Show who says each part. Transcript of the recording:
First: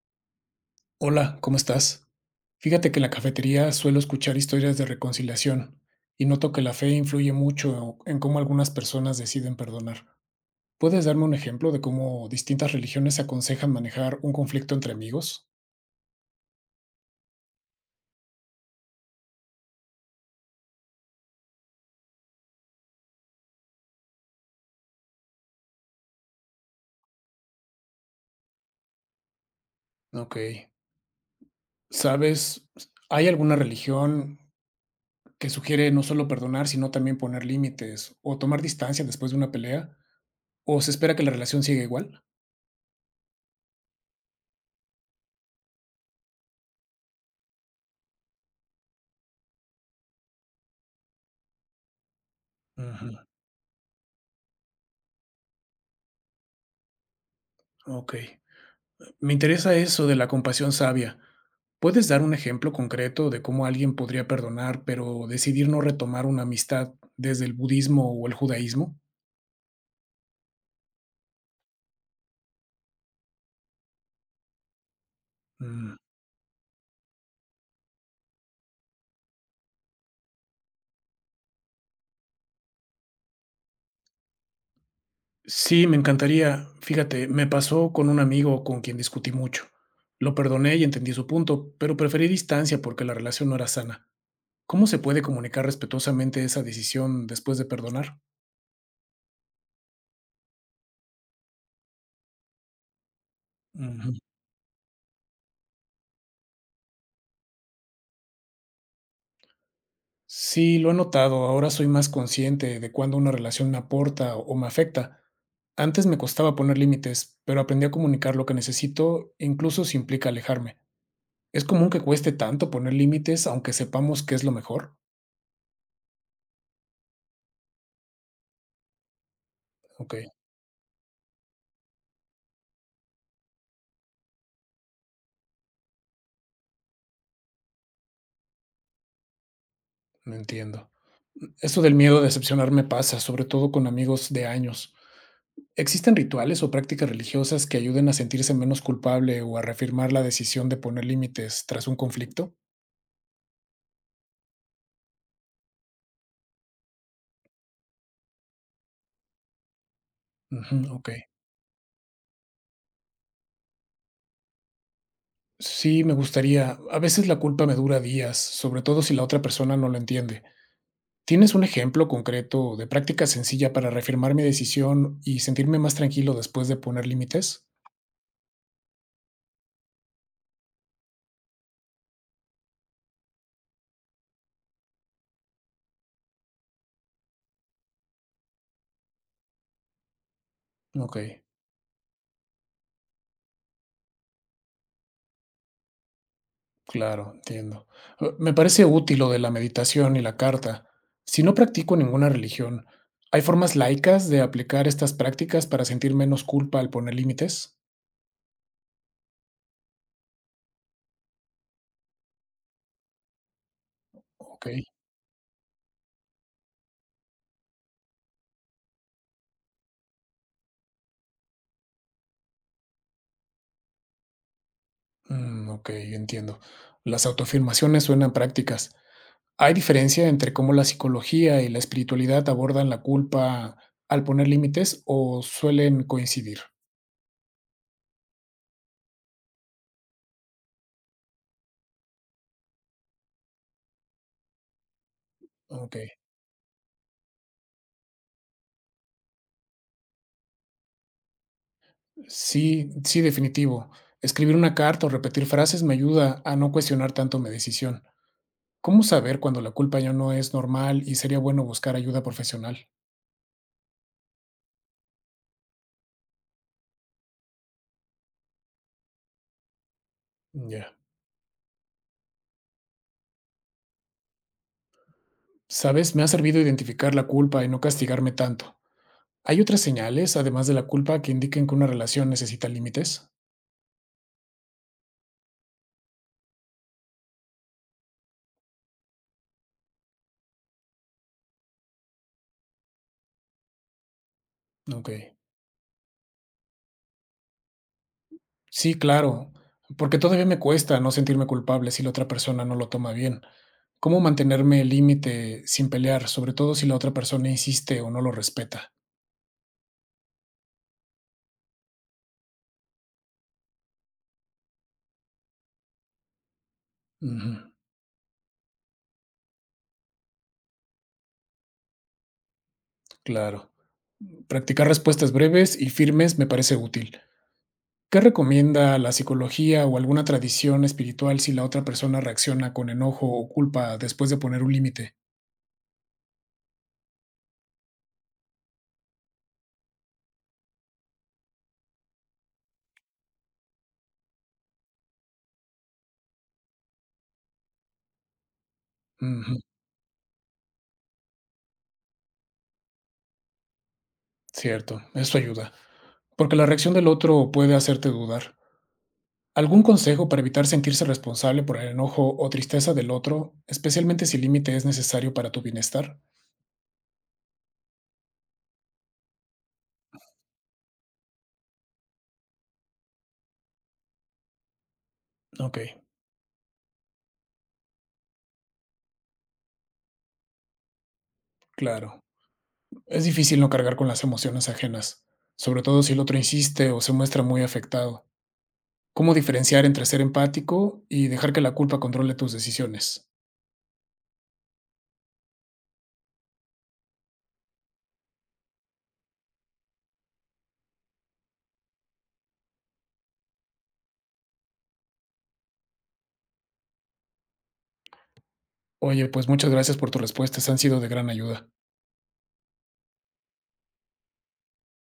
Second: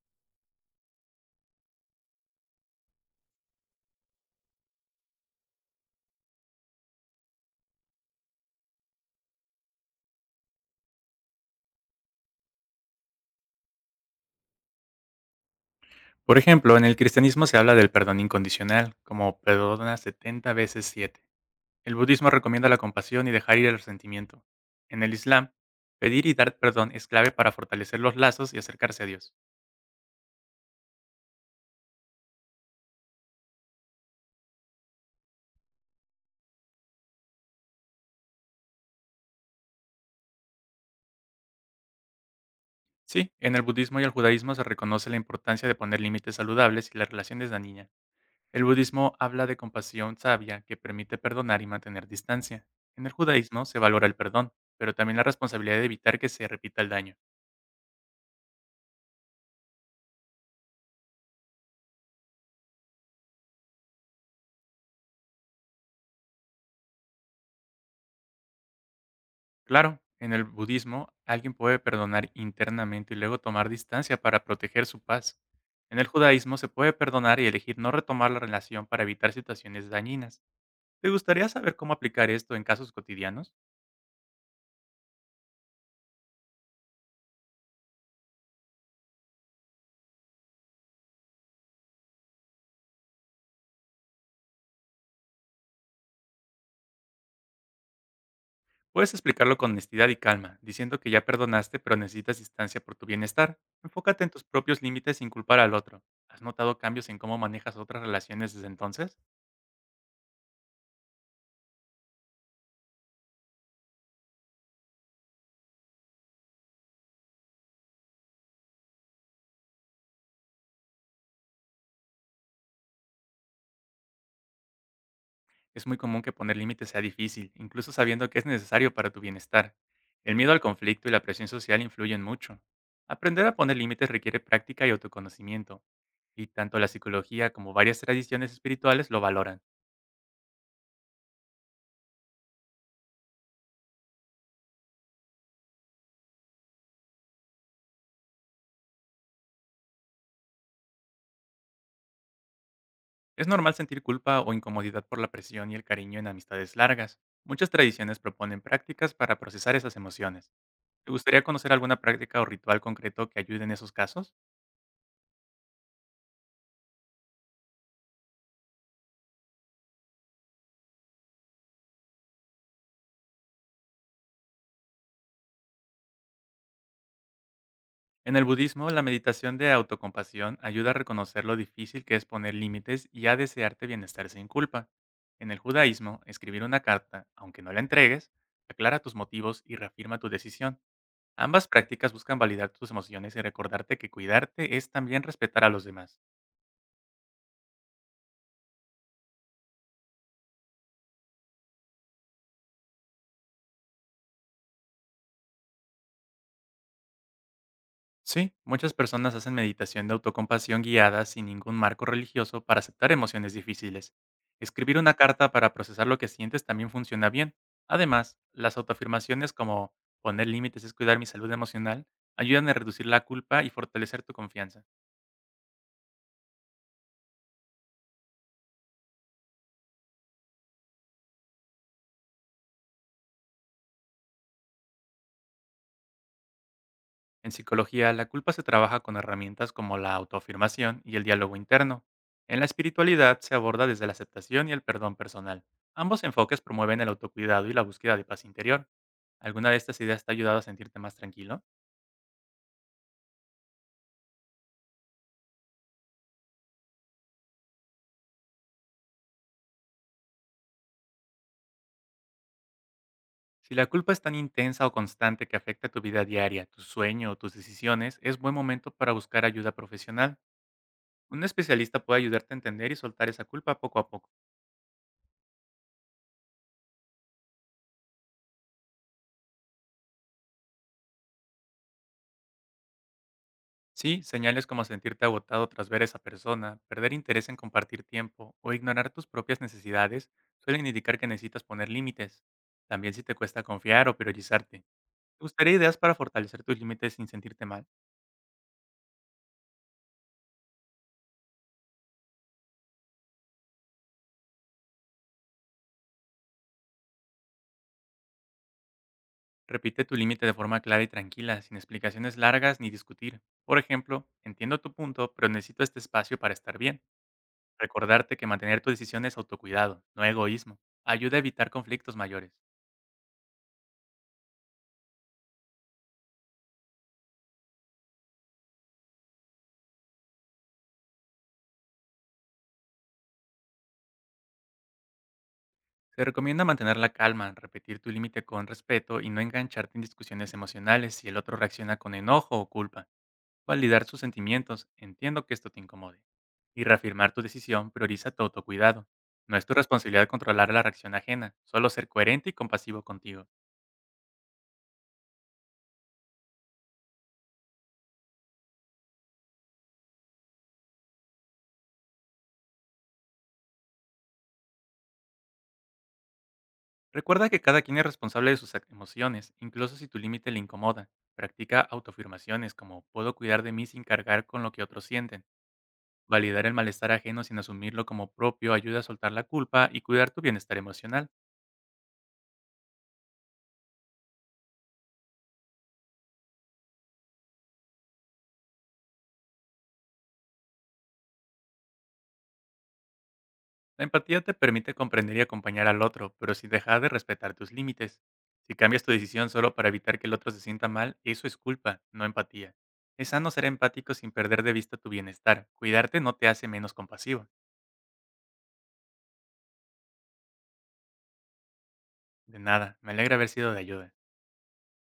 Speaker 1: Hola, ¿cómo estás? Fíjate que en la cafetería suelo escuchar historias de reconciliación y noto que la fe influye mucho en cómo algunas personas deciden perdonar. ¿Puedes darme un ejemplo de cómo distintas religiones aconsejan manejar un conflicto entre amigos?
Speaker 2: Por ejemplo, en el cristianismo se habla del perdón incondicional, como perdona 70 veces 7". El budismo recomienda la compasión y dejar ir el resentimiento. En el Islam, pedir y dar perdón es clave para fortalecer los lazos y acercarse a Dios.
Speaker 1: Ok. ¿Sabes? ¿Hay alguna religión que sugiere no solo perdonar, sino también poner límites o tomar distancia después de una pelea? ¿O se espera que la relación siga igual?
Speaker 2: Sí, en el budismo y el judaísmo se reconoce la importancia de poner límites saludables y la relación desde niña. El budismo habla de compasión sabia que permite perdonar y mantener distancia. En
Speaker 1: Ujú.
Speaker 2: el judaísmo se valora el perdón, pero también la responsabilidad de evitar que se repita el daño.
Speaker 1: Ok. Me interesa eso de la compasión sabia. ¿Puedes dar un ejemplo concreto de cómo alguien podría perdonar, pero decidir no retomar una amistad desde el budismo o el judaísmo?
Speaker 2: Claro, en el budismo, alguien puede perdonar internamente y luego tomar distancia para proteger su paz.
Speaker 1: Mm.
Speaker 2: En el judaísmo se puede perdonar y elegir no retomar la relación para evitar situaciones dañinas. ¿Te gustaría saber cómo aplicar esto en casos cotidianos?
Speaker 1: Sí, me encantaría. Fíjate, me pasó con un amigo con quien discutí mucho. Lo perdoné y entendí su punto, pero preferí distancia porque la relación no era sana. ¿Cómo se puede comunicar respetuosamente esa decisión después de perdonar?
Speaker 2: Puedes explicarlo con honestidad y calma, diciendo que ya perdonaste pero necesitas distancia por tu bienestar.
Speaker 1: Ujú.
Speaker 2: Enfócate en tus propios límites sin culpar al otro. ¿Has notado cambios en cómo manejas otras relaciones desde entonces?
Speaker 1: Sí, lo he notado. Ahora soy más consciente de cuándo una relación me aporta o me afecta. Antes me costaba poner límites, pero aprendí a comunicar lo que necesito, incluso si implica alejarme. ¿Es común que cueste tanto poner límites aunque sepamos que es lo mejor?
Speaker 2: Es muy común que poner límites sea difícil, incluso sabiendo que es necesario para tu bienestar.
Speaker 1: Ok,
Speaker 2: El miedo al conflicto y la presión social influyen mucho. Aprender a poner límites requiere práctica y autoconocimiento, y tanto la psicología como varias tradiciones espirituales lo valoran.
Speaker 1: no entiendo. Esto del miedo a decepcionar me pasa, sobre todo con amigos de años. ¿Existen rituales o prácticas religiosas que ayuden a sentirse menos culpable o a reafirmar la decisión de poner límites tras un conflicto?
Speaker 2: Es normal sentir culpa o incomodidad por la presión y el cariño en amistades largas. Muchas tradiciones proponen prácticas para procesar esas emociones.
Speaker 1: Ujú, ok.
Speaker 2: ¿Te gustaría conocer alguna práctica o ritual concreto que ayude en esos casos?
Speaker 1: Sí, me gustaría. A veces la culpa me dura días, sobre todo si la otra persona no lo entiende. ¿Tienes un ejemplo concreto de práctica sencilla para reafirmar mi decisión y sentirme más tranquilo después de poner límites?
Speaker 2: En el budismo, la meditación de autocompasión ayuda a reconocer lo difícil que es poner límites y a desearte bienestar sin culpa. En el judaísmo, escribir una carta, aunque no la entregues, aclara tus motivos y reafirma tu decisión.
Speaker 1: Ok,
Speaker 2: Ambas prácticas buscan validar tus emociones y recordarte que cuidarte es también respetar a los demás.
Speaker 1: claro, entiendo. Me parece útil lo de la meditación y la carta. Si no practico ninguna religión, ¿hay formas laicas de aplicar estas prácticas para sentir menos culpa al poner límites?
Speaker 2: Sí, muchas personas hacen meditación de autocompasión guiada sin ningún marco religioso para aceptar emociones difíciles.
Speaker 1: Ok,
Speaker 2: Escribir una carta para procesar lo que sientes también funciona bien. Además, las autoafirmaciones como poner límites es cuidar mi salud emocional ayudan a reducir la culpa y fortalecer tu confianza.
Speaker 1: mm, ok, entiendo. Las autoafirmaciones suenan prácticas. ¿Hay diferencia entre cómo la psicología y la espiritualidad abordan la culpa al poner límites o suelen coincidir?
Speaker 2: En psicología, la culpa se trabaja con herramientas como la autoafirmación y el diálogo interno. En la espiritualidad se aborda desde la aceptación y el perdón personal.
Speaker 1: Okey.
Speaker 2: Ambos enfoques promueven el autocuidado y la búsqueda de paz interior. ¿Alguna de estas ideas te ha ayudado a sentirte más tranquilo?
Speaker 1: Sí, sí, definitivo. Escribir una carta o repetir frases me ayuda a no cuestionar tanto mi decisión. ¿Cómo saber cuando la culpa ya no es normal y sería bueno buscar ayuda profesional?
Speaker 2: Si la culpa es tan intensa o constante que afecta tu vida diaria, tu sueño o tus decisiones, es buen momento para buscar ayuda profesional.
Speaker 1: Ya.
Speaker 2: Un especialista puede ayudarte a entender y soltar esa culpa poco a poco.
Speaker 1: ¿Sabes? Me ha servido identificar la culpa y no castigarme tanto. ¿Hay otras señales, además de la culpa, que indiquen que una relación necesita límites?
Speaker 2: Sí, señales como sentirte agotado tras ver a esa persona, perder interés en compartir tiempo o ignorar tus propias necesidades suelen indicar que necesitas poner límites. También si te cuesta confiar o priorizarte. ¿Te
Speaker 1: Okey.
Speaker 2: gustaría ideas para fortalecer tus límites sin sentirte mal?
Speaker 1: Sí, claro, porque todavía me cuesta no sentirme culpable si la otra persona no lo toma bien. ¿Cómo mantenerme el límite sin pelear, sobre todo si la otra persona insiste o no lo respeta?
Speaker 2: Repite tu límite de forma clara y tranquila, sin explicaciones largas ni discutir. Por ejemplo, entiendo tu punto, pero necesito este espacio para estar bien.
Speaker 1: Ujú,
Speaker 2: Recordarte que mantener tu decisión es autocuidado, no egoísmo. Ayuda a evitar conflictos mayores.
Speaker 1: claro. Practicar respuestas breves y firmes me parece útil. ¿Qué recomienda la psicología o alguna tradición espiritual si la otra persona reacciona con enojo o culpa después de poner un límite?
Speaker 2: Se recomienda mantener la calma, repetir tu límite con respeto y no engancharte en discusiones emocionales si el otro reacciona con enojo o culpa. Validar sus sentimientos, entiendo que esto te incomode. Y reafirmar tu decisión, prioriza tu autocuidado. No
Speaker 1: Ujú,
Speaker 2: es tu responsabilidad controlar la reacción ajena, solo ser coherente y compasivo contigo.
Speaker 1: cierto, eso ayuda, porque la reacción del otro puede hacerte dudar. ¿Algún consejo para evitar sentirse responsable por el enojo o tristeza del otro, especialmente si el límite es necesario para tu bienestar?
Speaker 2: Recuerda que cada quien es responsable de sus emociones, incluso si tu límite le incomoda. Practica autoafirmaciones como puedo cuidar de mí sin cargar con lo que otros sienten.
Speaker 1: Ok,
Speaker 2: Validar el malestar ajeno sin asumirlo como propio ayuda a soltar la culpa y cuidar tu bienestar emocional.
Speaker 1: claro. Es difícil no cargar con las emociones ajenas, sobre todo si el otro insiste o se muestra muy afectado. ¿Cómo diferenciar entre ser empático y dejar que la culpa controle tus decisiones?
Speaker 2: La empatía te permite comprender y acompañar al otro, pero sin dejar de respetar tus límites. Si cambias tu decisión solo para evitar que el otro se sienta mal, eso es culpa, no empatía. Es sano ser empático sin perder de vista tu bienestar. Cuidarte no te hace menos compasivo.
Speaker 1: Oye, pues muchas gracias por tus respuestas, han sido de gran ayuda.
Speaker 2: De nada, me alegra haber sido de ayuda.